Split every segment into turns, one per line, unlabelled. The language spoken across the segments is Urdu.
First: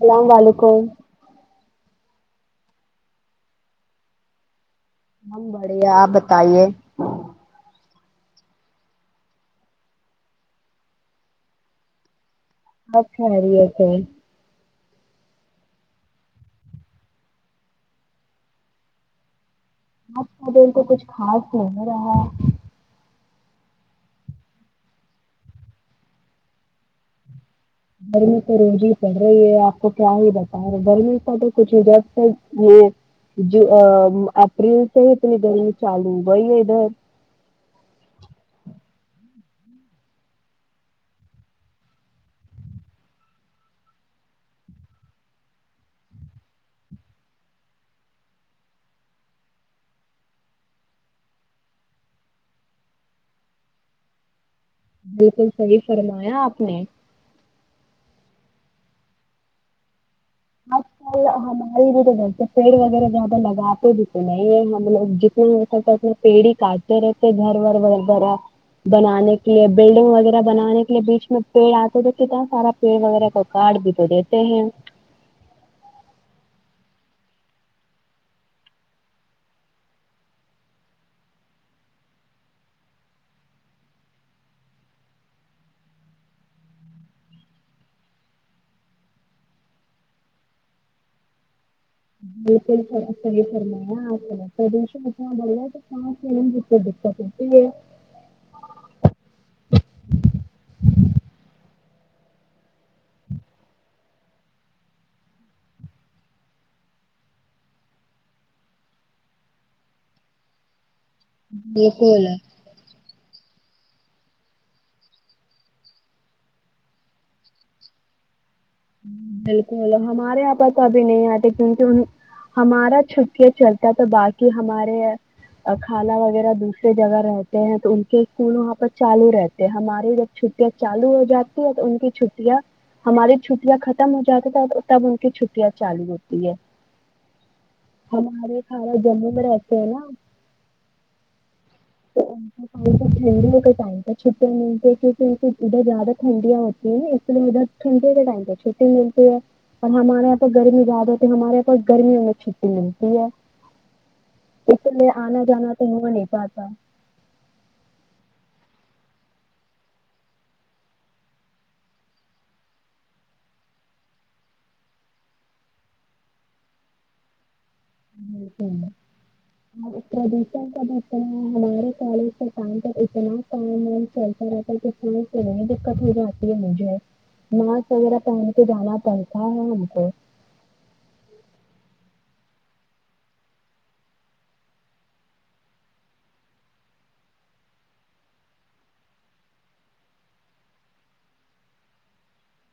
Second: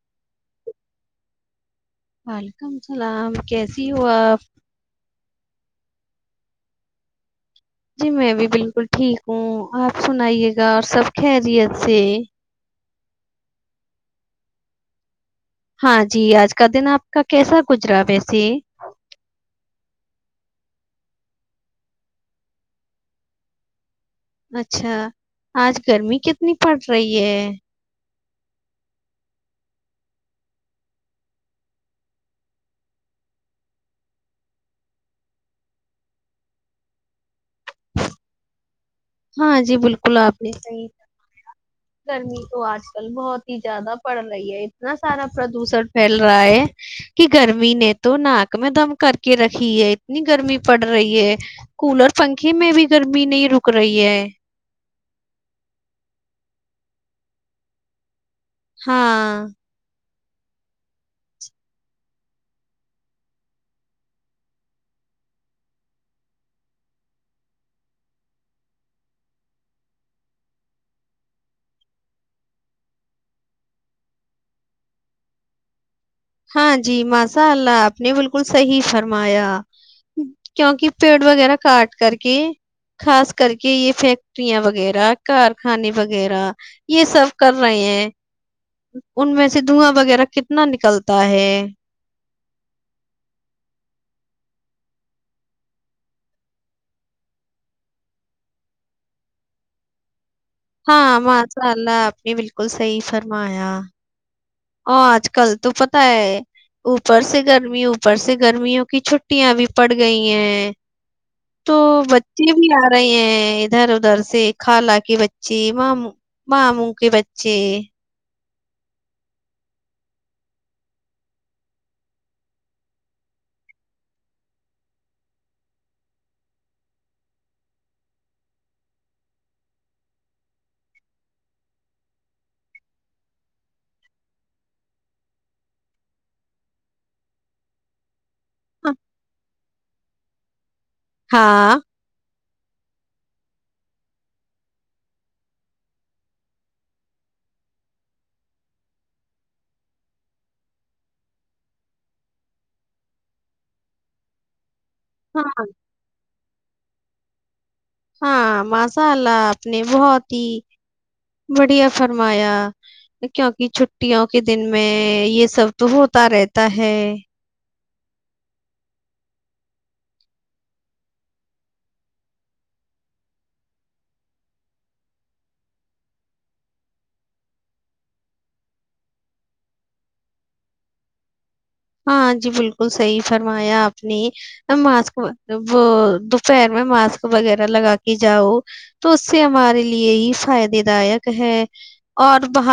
اللام و ععلیکم
وعلیکم السلام کیسی ہو آپ
ہم بڑے ہے آپ بتائیے
جی میں بھی بالکل ٹھیک ہوں آپ سنئیے گا اور سب خیریت سے
اپ خاری ہے تھ
ہاں جی آج کا دن آپ کا کیسا گزرا ویسے
آج کا د ان کو کچھ خاص ہو نہیں رہا
اچھا آج گرمی کتنی پڑ رہی ہے
گرمی تو روز ہی پڑ رہی ہے آپ کو کیا ہی بتا گرمی کا تو کچھ ا جب تک یہ اپریل سے ہی اتنی گرمی چالو ہو گئی ہے ادھر
ہاں جی بالکل آپ نے صحیح گرمی تو آج کل بہت ہی زیادہ پڑ رہی ہے اتنا سارا پردوشن پھیل رہا ہے کہ گرمی نے تو ناک میں دم کر کے رکھی ہے اتنی گرمی پڑ رہی ہے کولر پنکھے میں بھی گرمی نہیں رک رک رہی ہے
بالکل سی فرمایا آپ نے
ہاں
آج کل ہماری بھی تو گھر پیڑ وغیرہ زیادہ لگاتے بھی تو نہیں ہے ہم لوگ جتنا ہو سکتے اتنا پیڑ ہی کاٹتے رہتے گھر و وغیرہ بنانے کے لیے بلڈنگ وغیرہ بنانے کے لیے بیچ میں پیڑ آتے رہتے اتنا سارا پیڑ وغیرہ کا کاٹ بھی تو دیتے ہیں
ہاں جی ماشاء اللہ آپ نے بالکل صحیح فرمایا کیوںکہ پیڑ وغیرہ کاٹ کر کے خاص کر کے یہ فیکٹریاں وغیرہ کارخانے وغیرہ یہ سب کر رہے ہیں ان میں سے دھواں وغیرہ کتنا نکلتا ت ہے
بالکل صحح فرما پردشن اتنا ب تو دقت ہوتی ہے
ہاں ماشاء اللہ آپ نے بالکل صحیح فرمایا ا آج کل تو پت ہے اوپر سے گرمی اوپر سے گرمیوں کی چھٹیاں بھی پڑ گئی ہیں تو
بالکل
بچے بھی آ رہے ہیں ادھر ادھر سے خالا کے بچے مام ماموں کے بچے
بالکل ہمارے یہاں پر تو ابھی نہیں آتے کیونکہ ہمارا چھٹیاں چلتا ہے تو باقی ہمارے خھانہ وغیرہ دوسرے جگہ رہتے ہیں تو ان کے اسکول وہاں پر چالو رہتے ہماری جب چھٹیاں چالو ہو جاتی ہے تو ان کی چھٹیاں ہماری چھٹیاں ختم ہو جاتی تھ تب ان کی چھٹیاں چالو ہوتی ہے ہمارے سارے جموں میں رہتے ہیں نا
ہاں
تو ٹھنڈیوں کا ٹائم تھا چھے م کیک ادھر زیادہ ٹھنڈیاں ہوتی ہیں نا اس لیے ادھر کے ٹائم پہ چھٹی ملتی ہے اور ہمارے یہاں پ گرمی زیادہ ہوتی ہے ہمارے یہاں پ گرمیوں میں چھٹی ملتی ہے اس لیے
ہاں
آنا جانا تو ہو نہیں پاتا س
ہاں ماساء اللہ آپ نے بہت ہی بڑھیا فرمایا کیونکہ چھٹیوں کے دن میں یہ سب تو ہوتا رہتا ہے
بالکل اوردشن کا ب ہے ہمارے کالج کا م پر اتنا کام وم چلتا رہتا م سے نہیں دقت ہو جاتی ہے مجھے ماسک وغیرہ پہن کے جانا پڑتا ہے ہم کو
ہاں جی بالکل صحیح فرمایا آپ نے ماسک وہ دوپہر میں ماسک وغیرہ لگا کے جاؤ تو اس سے ہمارے لیے ہی فائدے دائک ہے اور ب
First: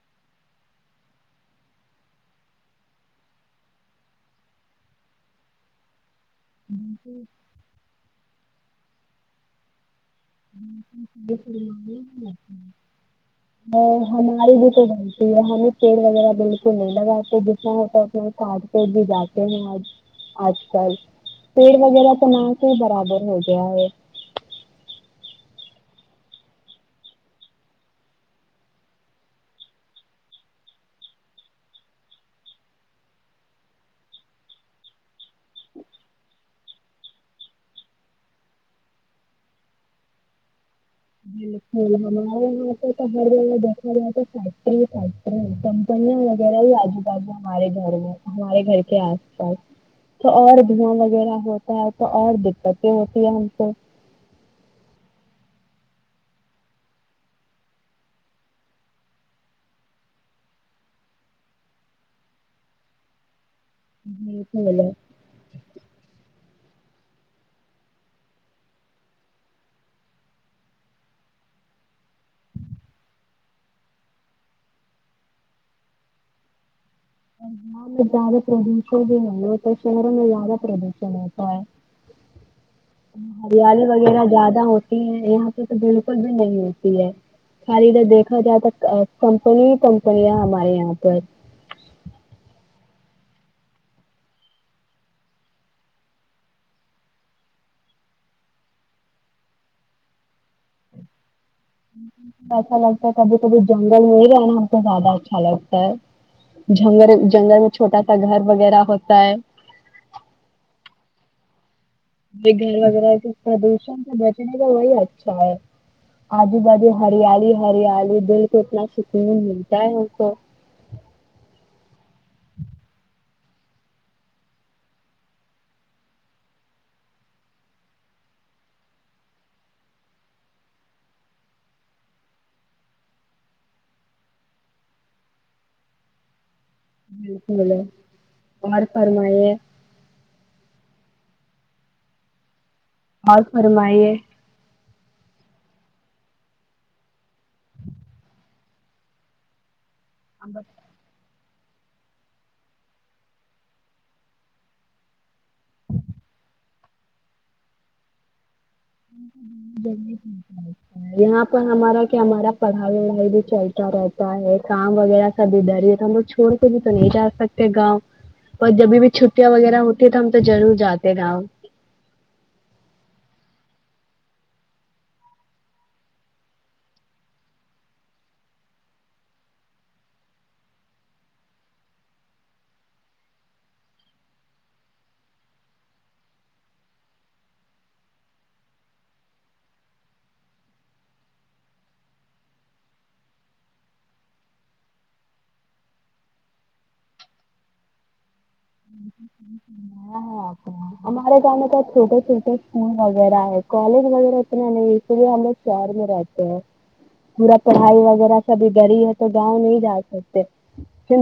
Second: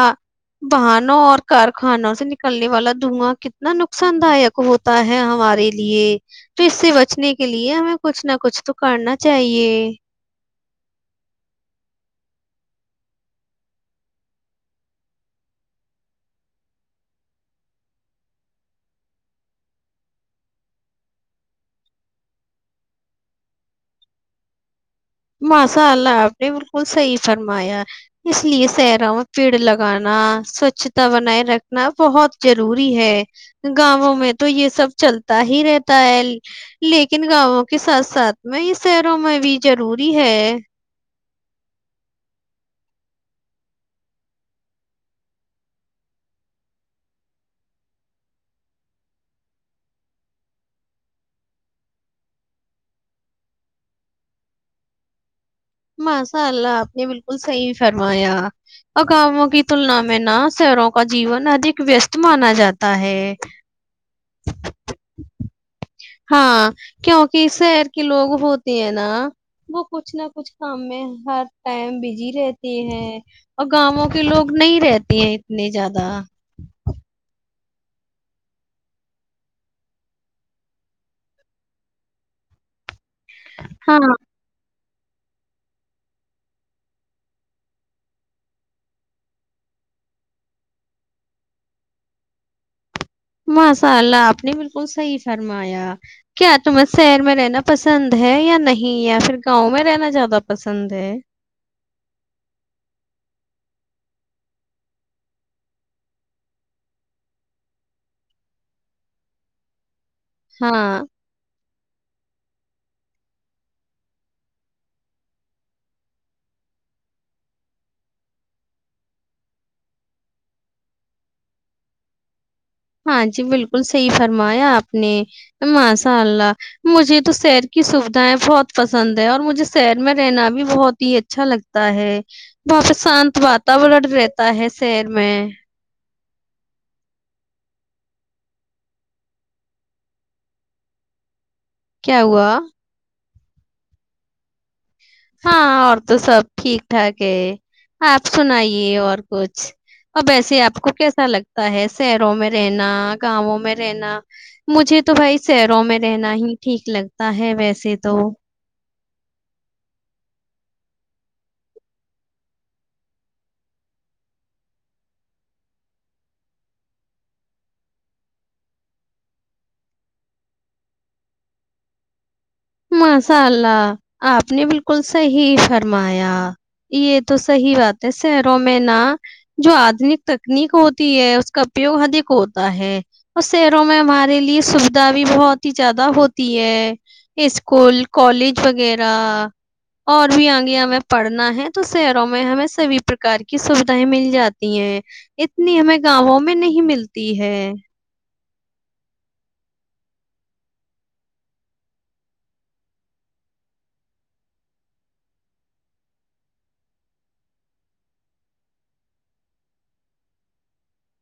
بہنوں اور کارخانوں سے نکلنے والا دھواں نہ نقصان داک ہوتا ہے ہمارے لیے پ اس سے بچنے کے لیے ہمیں کچھ نہ کچھ تو کرنا چاہیے
ہماری بھی تو لتی ہے ہمیں پیڑ وغیرہ بالکل نہیں لگاتے جتنا ہوتانے کاٹ پ بھی جاتے ہیں آج آج کل پیڑ وغیرہ تو نہ کے ہی برابر ہو گیا ہے
ماشاء اللہ آپ نے بالکل صحیح فرمایا اس لیے شہروں میں پیڑ لگانا سوچھتا بنائے رکھنا بہت ضروری ہے گاؤوں میں تو یہ سب چلتا ہی رہتا ہے لیکن گاؤوں کے ساتھ ساتھ میں یہ شہروں میں بھی ضرور بھی ہے
بالک ہمارے یہاں پ تو ہر جگہ دیکھا جائے تو فیکٹری فیکٹری کمپنیاں وغیرہ ہی آجو بازو ہمارے گھر میں ہمارے گھر کے آس پاس تو اور دھیااں وغیرہ ہوتا ہے تو اور دقتیں ہوتی ہے ہم کو
ماشاء اللہ آپ نے بالکل صحیح فرمایا اقاموں کی تلنا میں نہ شہروں کا جیون ادک ویست مانا جاتا ہے
ج ج پ ل
ہاں کیونکہ شہر کے لوگ ہوتے ہیں نا وہ کچھ نہ کچھ کام میں ہر ٹائم بزی رہتے ہیں اور گاؤوں کے لوگ نہیں رہتے ہیں اتنے زیادہ
گاؤں میں زیادہ پردوشن بھی نہیں ہوتا شہروں میں زیادہ پردوشن ہوتا ہے ہریالی
ہاں
وغیرہ زیادہ ہوتی یہاں پہ تو بالکل بھی نہیں ہوتی ہے خالی ادھر دیکھا جائے تو کمپنی ہی کمپنیاں ہمارے یہاں پر
ماشاء اللہ آپ نے بالکل صحیح فرمایا کیا تمیں شہر میں رہنا پسند ہے یا نہیں یا پھر گاؤں میں رہنا زیادہ پسند ہے
ایچسا لگتا ہے کبھی کبھی جنگل میں ہی رہنا ہم کو زیادہ اچھا لگتا ہے جنگل جنگل میں چھوٹا سا گھر وغیرہ ہوتا ہے
ہاں
یہ گھر وغیرہ کے پردوشن سے بچنے کا وہی اچھا ہے آجو باازو ہریالی ہریالی دل کو اتنا سکون ملتا ہے ان کو
ہاں جی بالکل صحیح فرمایا آپ نے ماشاء اللہ مجھے تو شہر کی سوھائیں بہت پسند ہے اور مجھے شہر میں رہنا بھی بہت ہی اچھا لگتا ہے بہت شانت واتورن رہتا ہے شہر میں
بالکل اور فرمائی
کیا ہوا
اور فرمائیے
ہاں اور تو سب ٹھیک ٹھاک ہے آپ سنائیے اور کچھ اور ویسے آپ کو کیسا لگتا ہے شہروں میں رہنا گاؤوں میں رہنا مجھے تو بھائی شہروں میں رہنا ہی ٹھیک لگتا ہے ویسے تو
ی یہاں پر ہمارا کیا ہمارا پڑھائی وڑھائی بھی چلتا رہتا ہے کام وغیرہ سب ادھر ہی ہے تو ہم لوگ چھوڑ کے بھی تو نہیں جا سکتے گاؤں اور جبھی بھی چھٹیاں وغیرہ ہوتی ہے تو ہم تو ضرور جاتے گاؤں
ماشاء اللہ آپ نے بالکل صحیح فرمایا یہ تو صحی بات ہے شہروں میں نا جو آدنک تکنیک ہوتی ہے اس کا اپیوگ ادھک ہوتا ہے اور شہروں میں ہمارے لیے سوھا بھی بہت ہی زیادہ ہوتی ہے اسکول کالج وغیرہ اور بھی آگے ہمیں پڑھنا ہے تو شہروں میں ہمیں سبھی پرکار کی سوھائیں مل جاتی ہیں اتنی ہمیں گاؤوں میں نہیں ملتی ہے
آ ہمارے گاؤں میں تو چھوٹے چھوٹے اسکول وغیرہ ہے کالج وغیرہ اتنا نہیں ہے اسی لیے ہم لوگ شہر میں رہتے ہیں پورا پڑھائی وغیرہ سبھی گڑی ہے تو گاؤں نہیں جا سکتے پ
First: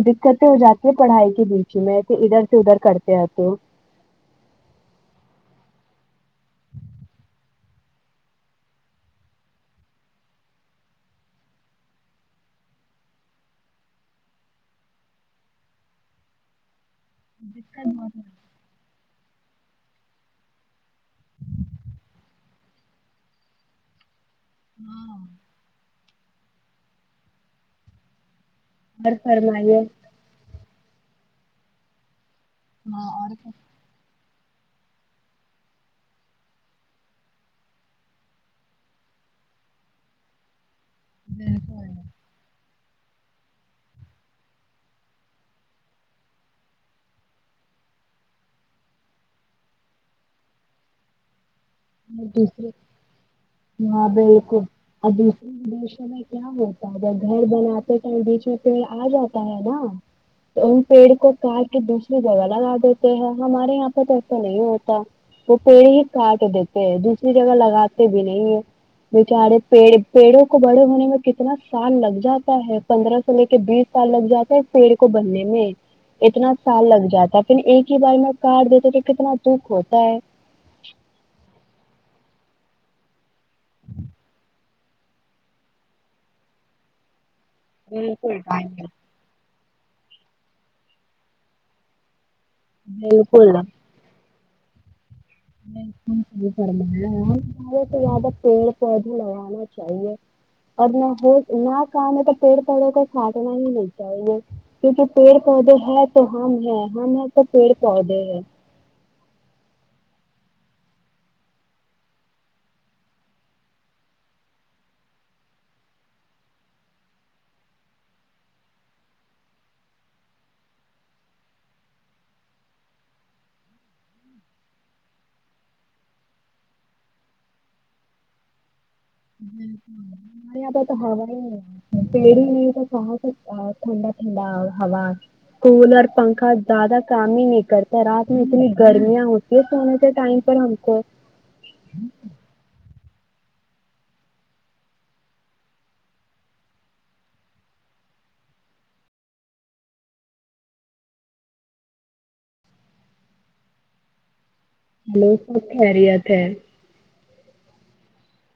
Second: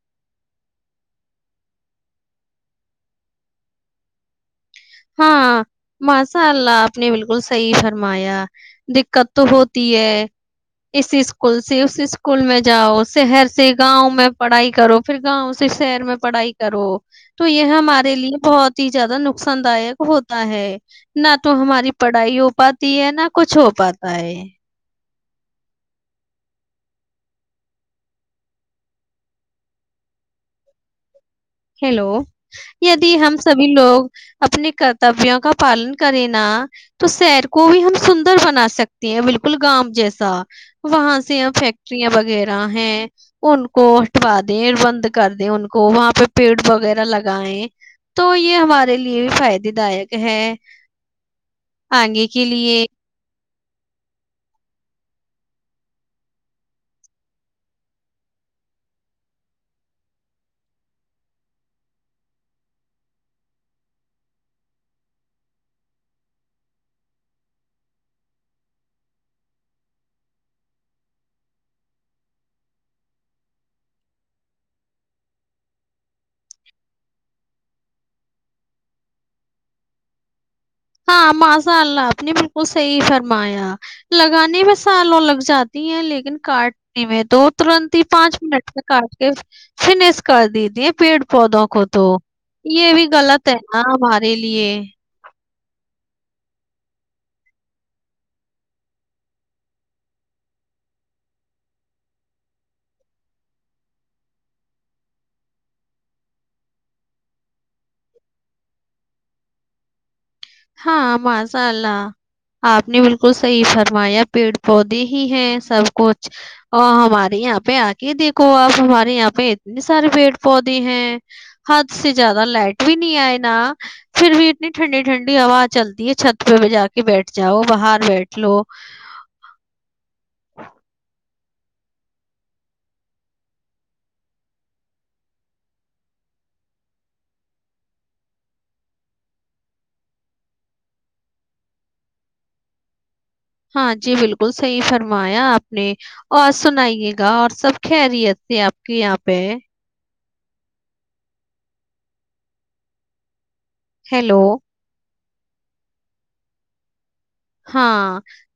دقتیں ہو جاتی ہے پڑھائی کے بیچے میں تو ادھر سے ادھر کرتے ہیںتے [unintelligible]
ہاں ماشاء اللہ آپ نے بالکل صحیح فرمایا دقت تو ہوتی ہے اس اسکول سے اس اسکول میں جاؤ شہر سے گاؤں میں پڑھائی کرو پھر گاؤں سے شہر میں پڑھائی کرو تو یہ ہمارے لیے بہت ج زیاہ نقان داک ہوتا ہے نہ تو ہماری پڑھائی ہو پاتی ہے نہ کچھ ہو پاتا ہے
اورر فرمائیے
ہیلو یدی ہم سبھی لوگ اپنے کرتبیوں کا پالن کرےینا تو شہر کو بھی ہم سندر بنا سکتے ہیں بالکل گاؤ جیسا وہاں سے فیکٹریاں وغیرہ ہیں ان کو ہٹوا دیں بند کر دیں ان کو وہاں پہ پیڑ وغیرہ لگیں تو یہ ہمارے لیے بھی فائدے دائک ہے آگے کے لیے
ہاں بالکل اور دوسرےدشوں میں کیا ہوتا ہے جگر گھر بناتے بیچ میں پیڑ آ جاتا ہے نا تو ان پیڑ کو کاٹ کے دوسری جگہ لگا دیتے ہیں ہمارے یہاں پہ تو ایسا نہیں ہوتا وہ پیڑ ہی کاٹ دیتے دوسری جگہ لگاتے بھی نہیں ہے بیچارے پڑ پیڑوں کو بڑے ہونے میں کتنا سال لگ جاتا ہے پندرہ سو لے کے بیس سال لگ جاتا ہے پیڑ کو بھرنے میں اتنا سال لگ جاتا ہے پھر ایک ہی بار میں کاٹ دیتے تو کتنا دکھ ہوتا ہے
ہاں ماسا اللہ آپ نے بالکل صحیح فرمایا لگانے میں سالوں لگ جاتی ہیں لیکن کاٹنے میں دو ترنت ہی
بالکل
پانچ منٹ
بھائی
تک کاٹ کے فنس کر دی دیے پیڑ پودوں کو تو یہ بھی
بالکل
غلط ہے
بالکل
نا ہمارے لیے
بی فرمانا ہے ہم زیادے سے زیادہ پیڑ پودے لگانا چاہیے اور نہ ہو نہ کام ہے تو پیڑ پودوں کو سانٹنا ہی نہیں چاہیے کیونکہ پیڑ پودے ہے تو ہم ہے ہم ہے تو پیڑ پودے ہے [unintelligible]
ہاں ماساء اللہ آپ نے بالکل صحیح فرمایا پیڑ پودے ہی ہیں سب کچھ اور ہمارے یہاں پہ آ کے دیکھو آپ ہمارے یہاں پہ اتنے سارے پیڑ پودے ہیں حد سے زیادہ لائٹ بھی نہیں آئے نا پھر بھی اتنی ٹھنڈی ٹھنڈی بڑی ہوا ہا چلتی ہے چھت پہ جا کے بیٹھ جاؤ باہر بیٹھ لو
ہمارے یہاں پہ تو ہوا ہی نہیں آ پیڑ ہی نہیں تو س ٹھنڈا ٹھنڈا ہوا کولر پنکھا زیادہ کام ہی نہیں کرتا رات میں اتنی گرمیاں ہوتی ہے سونے کے ٹائم پر ہم کو
ہاں جی بالکل صحیح فرمایا آپ نے اور سنائیے گا اور سب خیریت سے آپ کے یہاں پہ ہے ہیلو
ہلو سب خیریت ہے
ہاں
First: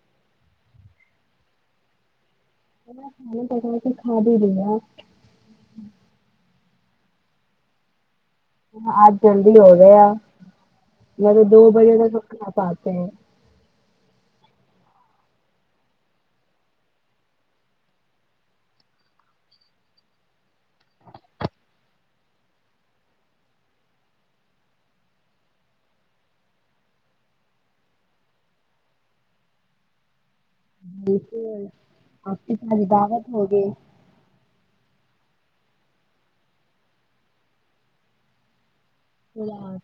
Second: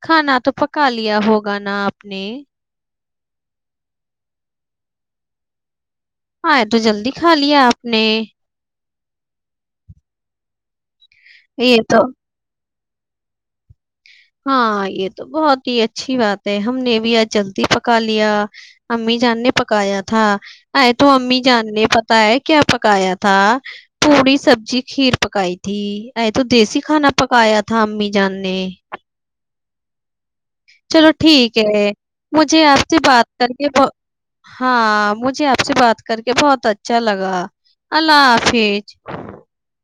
کھانا تو پکا لیا ہوگا نا آپ نے
کھ پکا پ کھا بھی دیا [unintelligible]
ہاںئے تو جلدی کھا لیا آپ نے
آج جلدی ہو گئے آ میںط تو دو
یہ
بجے ت
تو
س پا [unintelligible] ہ [unintelligible]
ہاں یہ تو بہت ہی اچھی بات ہے ہم نے بھی آج جلدی پکا لیا امی جان نے پکایا تھا ائےے تو امی جان نے پتا ہے کیا پکایا تھا پوڑی سبزی کھیر پکائی تھی ائے تو دیسی کھانا پکایا تھا امی جان نے [unintelligible] چلو ٹھیک
جیسے
ہے
کے
مجھے آپ
پاس
سے بات
دعوت ہوگی
کرےت ہاں مجھ ج آپ سے بات کر کے بہت اچھا لگا اللہ حافج
تو رات